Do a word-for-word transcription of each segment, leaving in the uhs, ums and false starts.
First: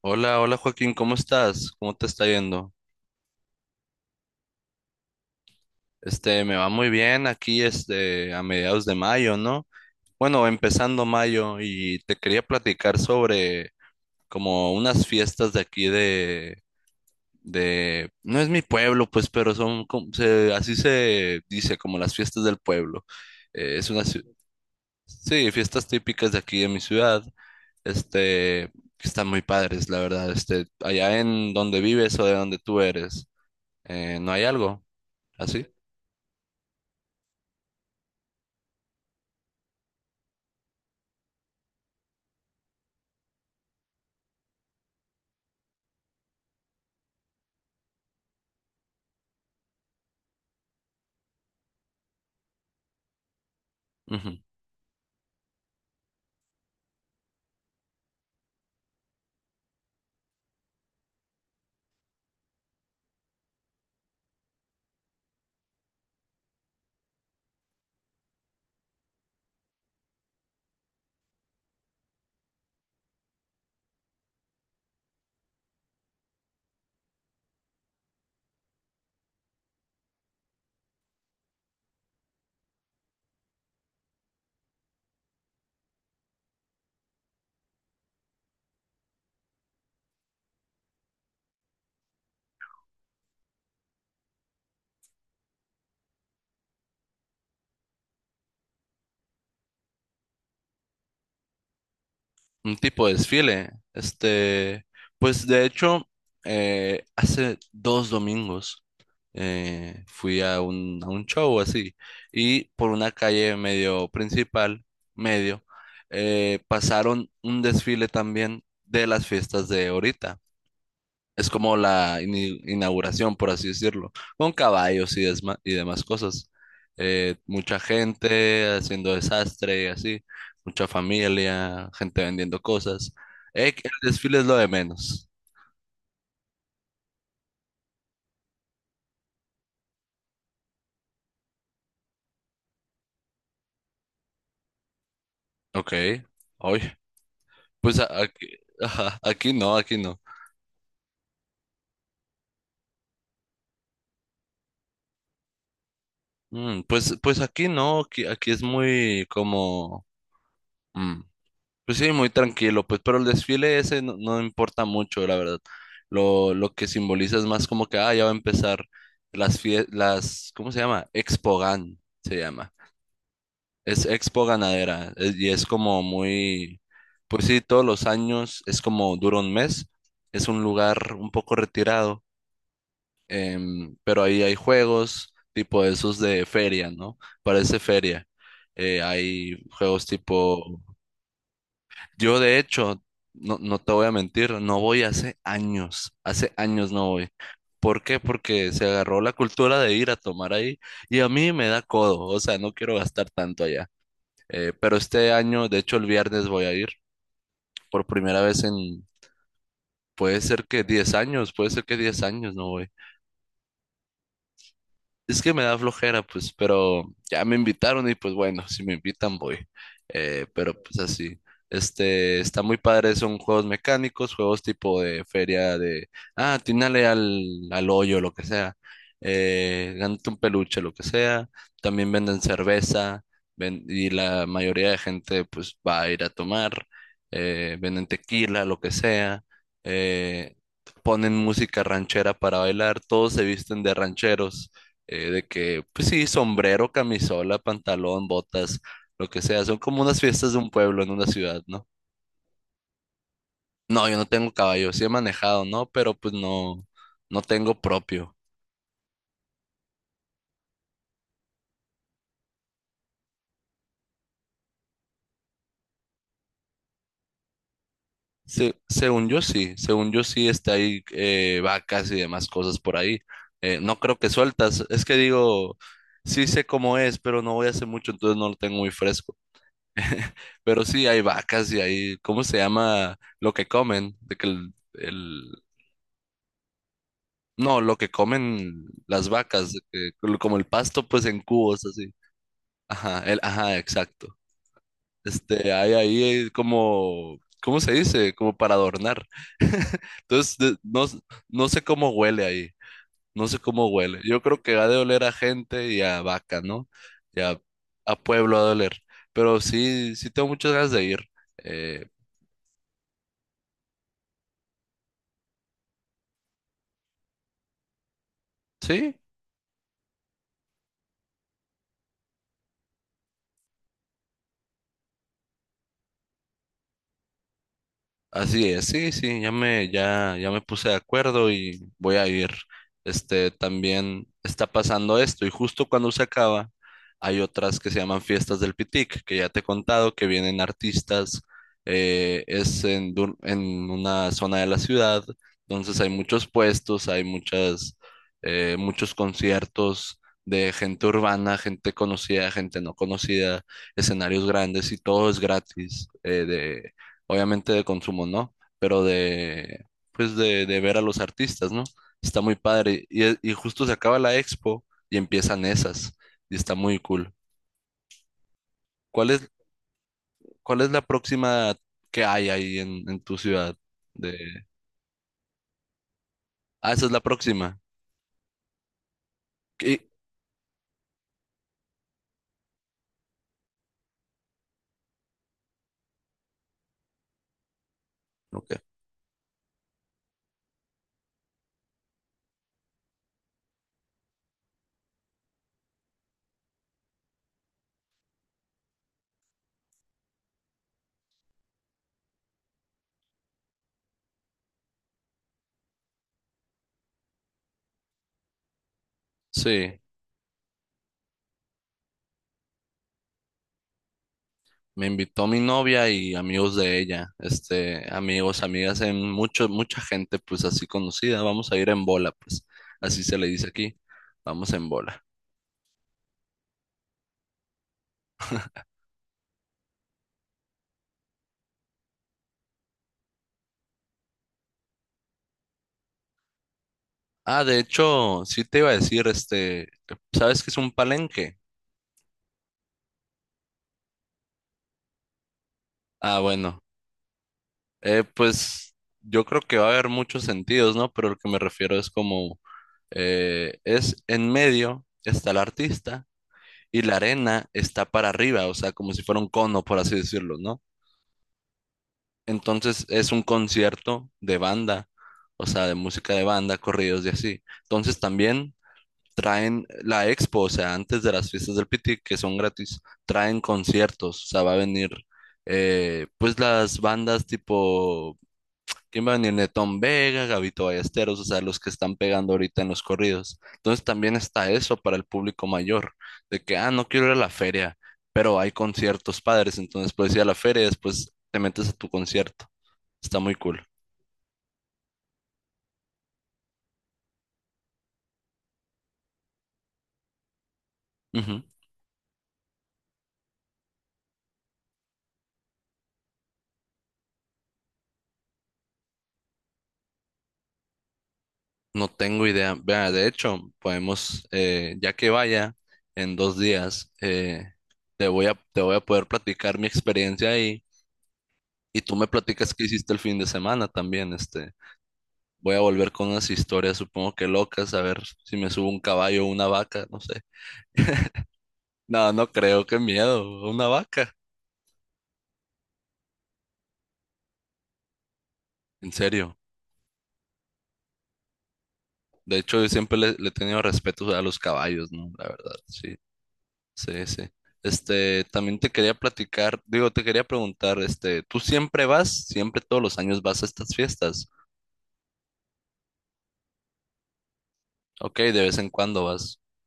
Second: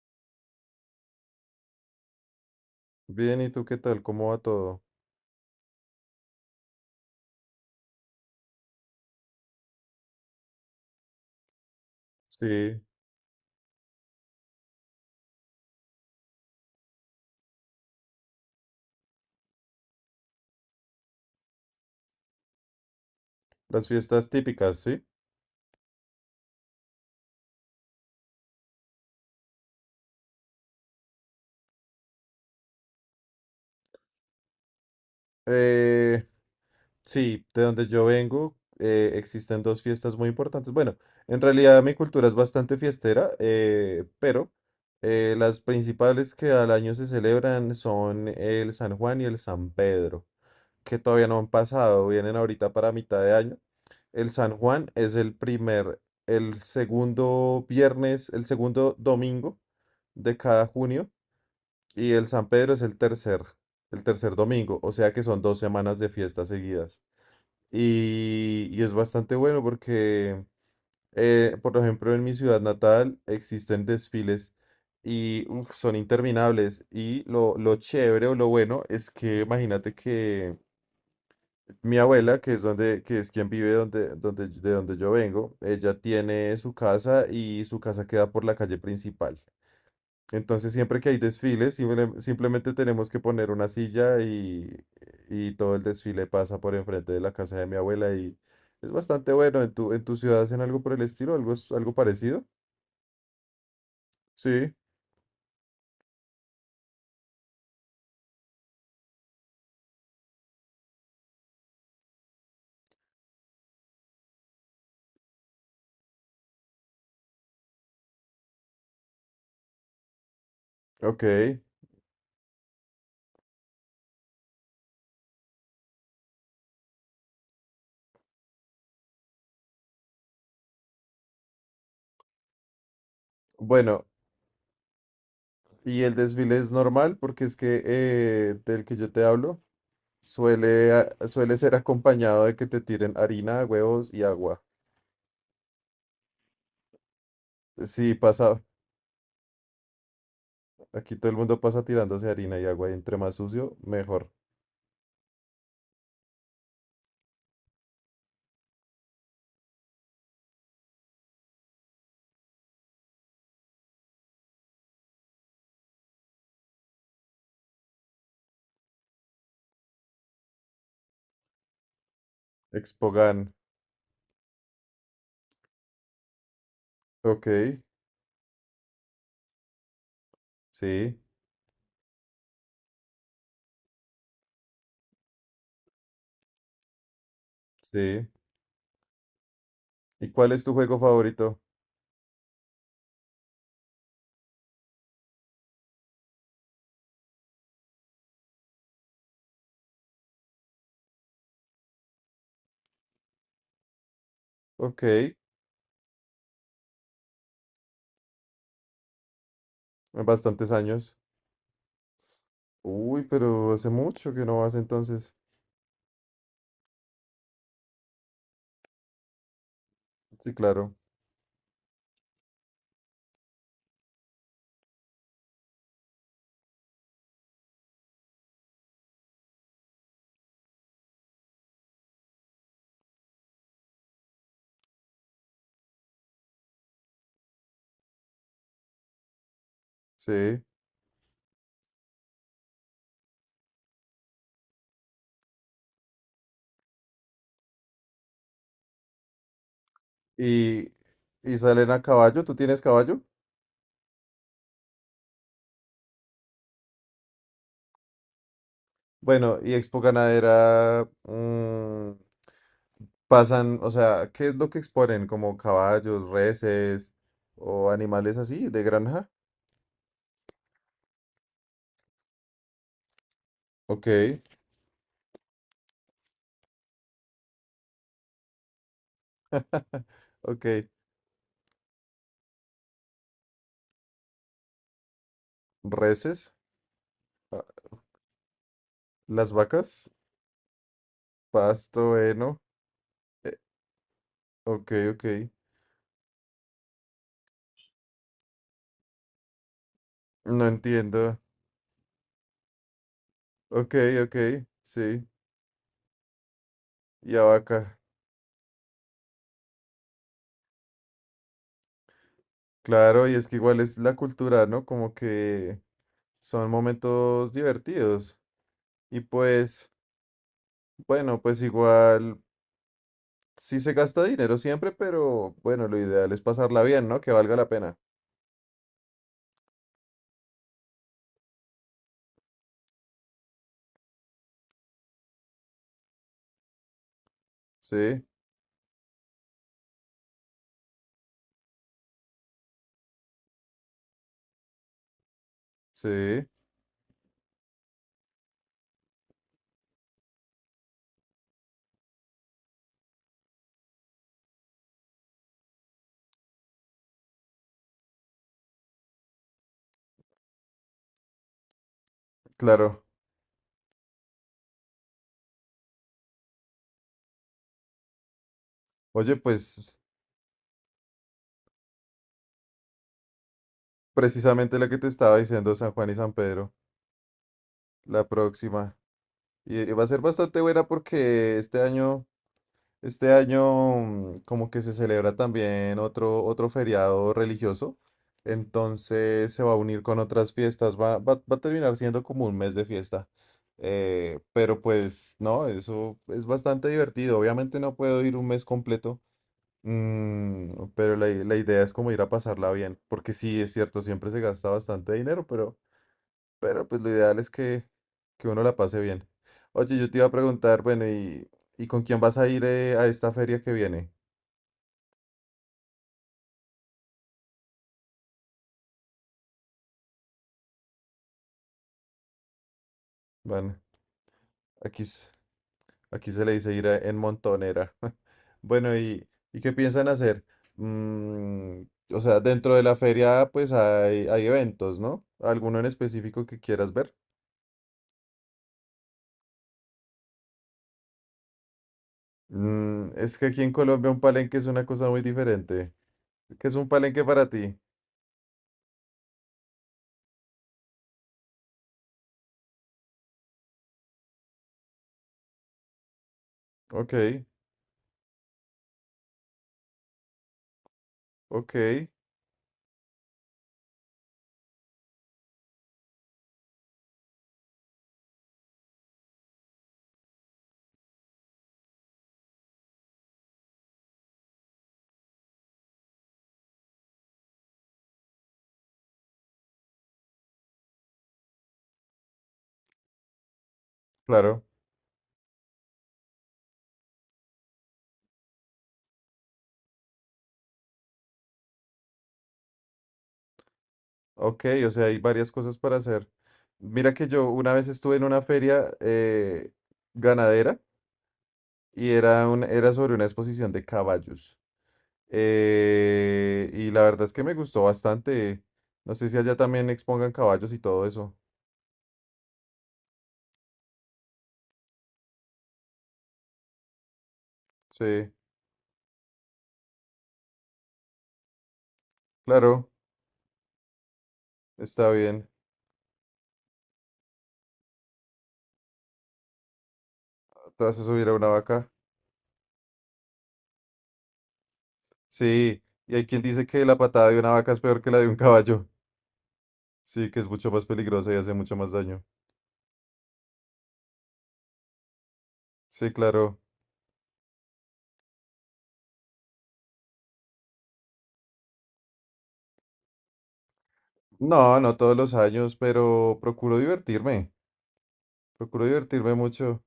Hola, hola Joaquín, ¿cómo estás? ¿Cómo te está yendo? Bien, ¿y tú qué tal? ¿Cómo va todo? Este, me va muy bien aquí, este, a mediados de mayo, ¿no? Bueno, empezando mayo y te quería Sí, platicar sobre como unas fiestas de aquí de, de, no es mi pueblo, pues, pero son, como- se- así se dice, como las fiestas del pueblo. Eh, las es una, ci- fiestas típicas, ¿sí? sí, fiestas típicas de aquí de mi ciudad, este, que están muy padres, la verdad, este, allá en donde vives o de donde tú eres. Eh, no hay algo así. Eh, sí, de donde yo vengo eh, existen dos fiestas muy importantes. Bueno, en realidad mi cultura es bastante fiestera, eh, pero eh, las principales que al año se celebran son el San Juan y el San Pedro, que todavía no han pasado, vienen ahorita para mitad de año. El Ujú. San Juan es el primer, el segundo viernes, el segundo domingo de cada junio. Y el San Pedro es el tercer, el tercer domingo, o sea que son dos semanas de fiestas seguidas. Y, y es bastante bueno porque, eh, por ejemplo, en mi ciudad natal existen desfiles y uf, son interminables. Y lo, lo chévere o lo bueno es que imagínate que mi abuela, que es donde, que es quien vive donde, donde, de donde yo vengo, ella tiene su casa y su casa queda por la calle principal. Entonces, siempre que hay desfiles, simple- simplemente tenemos que poner una silla y, y todo el desfile pasa por enfrente de la casa de mi abuela y es bastante bueno. ¿En tu, en tu ciudad hacen algo por el estilo? ¿Algo, es- algo parecido? Un tipo de desfile. Sí, Este, pues de hecho, eh, hace dos domingos eh, fui a un, a un show así y por una calle medio principal, medio, eh, pasaron un desfile también de las fiestas de ahorita. ok. Es como la ini- inauguración, por así decirlo, con caballos y, desma- y demás cosas. Eh, mucha gente haciendo desastre y así, mucha familia, gente vendiendo cosas. Eh, que Bueno, el desfile es lo de menos. y el desfile es normal porque es que eh, del que yo te hablo suele, a- suele ser acompañado de que te tiren harina, huevos y agua. Ok, hoy, pues a- Sí, aquí, pasa, ajá, aquí no, aquí no. aquí todo el mundo pasa tirándose harina y agua y entre más sucio, mejor. Mm, pues, pues aquí no, aquí, aquí es muy como... mm, pues sí, muy tranquilo, pues, pero el desfile ese no, no importa mucho, la verdad. Lo, lo que simboliza es más como que, ah, ya va a empezar las fiestas, las, ¿cómo se llama? Expogan, se llama. Expogan, Es Expo Ganadera, es- y es como muy, pues sí, ok. todos los años, es como dura un mes, es un lugar Sí, un poco retirado, em, pero ahí hay juegos tipo esos de feria, ¿no? Parece feria. sí. Eh, hay juegos ¿Y cuál es tu tipo juego favorito? Yo de hecho, no, no te voy a mentir, no voy hace años, hace años no voy. ¿Por qué? Porque se agarró la cultura de ir a tomar ahí y a mí me da codo, o sea, no quiero gastar tanto allá. Eh, pero Ok, este año, de hecho, el viernes voy a ir por primera vez en, puede ser bastantes que diez años. años, puede ser que diez años no voy. Uy, pero hace mucho que no vas entonces. Es que me da flojera, pues, pero ya me invitaron y pues bueno, si me invitan voy. Eh, Sí, Pero claro. pues así, este, está muy padre, son juegos mecánicos, juegos tipo de feria de, ah, atínale al, al hoyo, lo que sea. Eh, gánate un peluche, lo que sea. También venden cerveza, ven- y la mayoría de gente pues va a ir a tomar. Eh, venden tequila, lo que sea. Eh, Sí. Ponen música ranchera para bailar, todos se visten de rancheros, eh, de que, pues sí, sombrero, camisola, pantalón, botas, lo que sea. Son como unas fiestas de un Y, pueblo en una y ciudad, ¿no? salen a caballo, ¿tú tienes caballo? No, yo no tengo caballo, sí he manejado, ¿no? Pero pues no, no tengo propio. Bueno, y Expo Ganadera, mm, pasan, o sea, ¿qué es lo que exponen? ¿Como caballos, reses o animales así Se- de según granja? yo sí, según yo sí está ahí, eh, vacas y demás cosas por ahí. Eh, no Ok, creo que sueltas, es que digo, sí sé cómo es, pero no voy a hacer mucho, entonces no lo tengo muy fresco. Pero ok. sí hay vacas y hay, ¿cómo se llama lo que comen? De que el, Reses, ah, no, lo que comen las las vacas, de que- vacas, lo- como el pasto, pues en cubos, así. pasto, heno. Ajá, el, eh, ajá, exacto. ok, ok. Este, hay ahí, eh, como, ¿cómo se dice? Como para adornar. Entonces, No de- no, s- entiendo. no sé cómo huele ahí, no sé cómo Ok, huele. ok, Yo creo que ha de oler sí. a gente y a vaca, ¿no? Y Y a, Abaca. a pueblo ha de oler. Pero sí, sí tengo muchas ganas de ir. Eh, Claro, y es que igual es la cultura, ¿no? Como que son momentos divertidos. sí. Y pues, bueno, pues igual sí se gasta dinero siempre, pero bueno, lo ideal es pasarla bien, ¿no? Que valga la pena. Así es, sí, sí, ya me, ya, ya me puse de acuerdo y voy a ir. Este, también está pasando esto y justo cuando se acaba hay otras que se llaman Sí, Fiestas del Pitic, que ya te he contado, que vienen artistas, eh, es en, dur- en una zona de la ciudad, entonces hay muchos sí, puestos, hay muchas, eh, muchos conciertos de gente urbana, gente conocida, gente no conocida, escenarios grandes y todo es gratis, eh, obviamente de consumo no, pero de, pues de, de ver a los artistas, ¿no? Está muy claro. padre. Y, e- y justo se acaba la expo y empiezan esas, y está muy cool. ¿Cuál Oye, es, pues cuál es la próxima que hay ahí en, en tu ciudad? De... precisamente lo que te estaba diciendo, San Juan y San Pedro, Ah, esa es la próxima. la próxima. Y y va a ¿Qué? ser bastante buena porque este año... Este año, mm, como que se celebra también otro, otro feriado religioso, Ok. entonces se va a unir con otras fiestas, va, va- va a terminar siendo como un mes de fiesta. eh, pero pues no, eso es bastante divertido. Obviamente no puedo ir un mes completo, mm, pero la, i- la idea es como ir a pasarla bien, porque sí, es cierto, siempre se gasta bastante dinero, pero... Pero pues lo ideal es que, que uno la pase bien. Oye, Sí, yo te iba a preguntar, bueno, ¿y, y con quién vas a ir eh, a esta feria que viene? me invitó mi novia y amigos de ella, este, amigos, amigas, en mucho, mucha gente, pues así conocida. Vamos a ir en bola, pues así se le dice Bueno, aquí. Vamos en aquí, bola. s- aquí se le dice ir a- en montonera. Bueno, ¿y, y qué piensan hacer? Mm, o sea, dentro de la feria pues hay, hay eventos, ¿no? ¿Alguno en específico que quieras ver? Ah, de hecho, sí te iba a decir, este, ¿sabes qué es un palenque? Mm, es que aquí en Colombia un palenque es una cosa muy diferente. Ah, ¿Qué es bueno, un palenque para ti? eh, pues yo creo que va a haber muchos sentidos, ¿no? Pero lo que me refiero es como, eh, es en medio está el artista y Ok, la arena está para arriba, o sea, como si fuera un cono, por así decirlo, ¿no? ok, Entonces es un concierto de banda, o sea, de música de banda, corridos y así. Entonces también traen la expo, o sea, antes de las fiestas del Piti, que son gratis, traen conciertos, o sea, va a venir, eh, pues las bandas tipo, ¿quién va a venir? Netón Vega, Gabito Ballesteros, o sea, los que están pegando ahorita en los corridos. Entonces también claro. está eso para el público mayor, de que, ah, no quiero ir a la feria, pero hay conciertos padres, entonces puedes ir a la feria y después te metes a tu concierto. Está muy cool. Ok, o sea, hay varias cosas para hacer. Mira que yo una vez estuve en una feria eh, ganadera y era, un, era sobre una exposición de caballos. Eh, y la verdad es que me gustó bastante. No sé si allá también expongan caballos y todo eso. No tengo idea. Vea, de hecho, podemos, eh, ya que vaya en dos días, eh, Sí, te voy a, te voy a poder platicar mi experiencia ahí y tú me platicas qué claro, hiciste el fin de semana también. Este, está bien. Voy a volver con unas historias, supongo que locas, a ver si me subo un caballo o una vaca, no sé. Te vas a subir a una vaca. No, no creo, qué miedo, una vaca, Sí, y hay quien dice que la patada de una vaca es peor que la de un caballo. en serio. Sí, que es mucho más peligrosa y hace mucho más daño. De hecho, yo siempre le, le he tenido respeto a los caballos, ¿no? La verdad, Sí, sí. claro. Sí, sí. Este, también te quería platicar, digo, te quería preguntar, este, ¿tú siempre vas? ¿Siempre todos los años vas a estas fiestas? No, no todos los años, pero procuro divertirme. Ok, de vez Procuro en cuando divertirme vas. mucho.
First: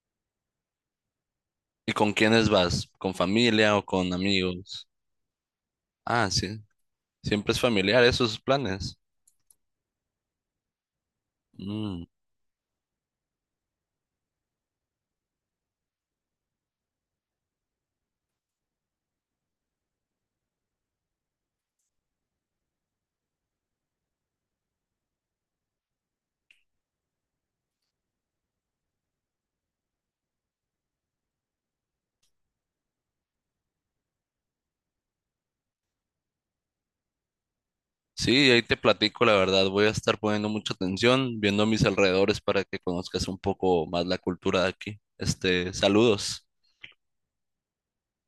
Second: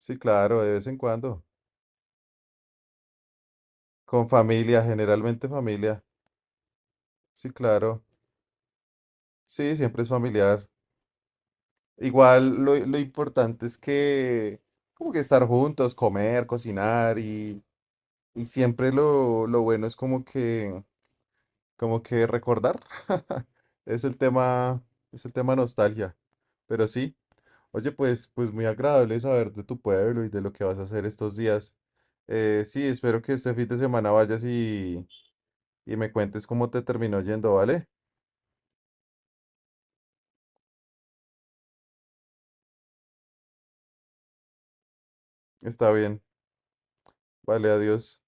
Sí, claro, de vez en cuando. ¿Y con quiénes vas? ¿Con familia o con Con familia, amigos? generalmente familia. Ah, sí. Sí, Siempre es familiar, claro. esos planes. Sí, siempre es familiar. Mm. Igual lo, lo importante es que como que estar juntos, comer, cocinar y, y siempre lo, lo bueno es como que como que recordar. Es el tema, es el tema nostalgia. Pero sí. Oye, pues, pues muy agradable saber de tu pueblo y de lo que vas a hacer estos días. Eh, sí, espero que este fin de semana vayas y, y me cuentes cómo te terminó yendo, ¿vale? Sí, ahí te platico, la verdad, voy a estar poniendo mucha atención, viendo a mis alrededores para que conozcas un poco más la cultura de aquí. Este, Está bien. Saludos. Vale, adiós.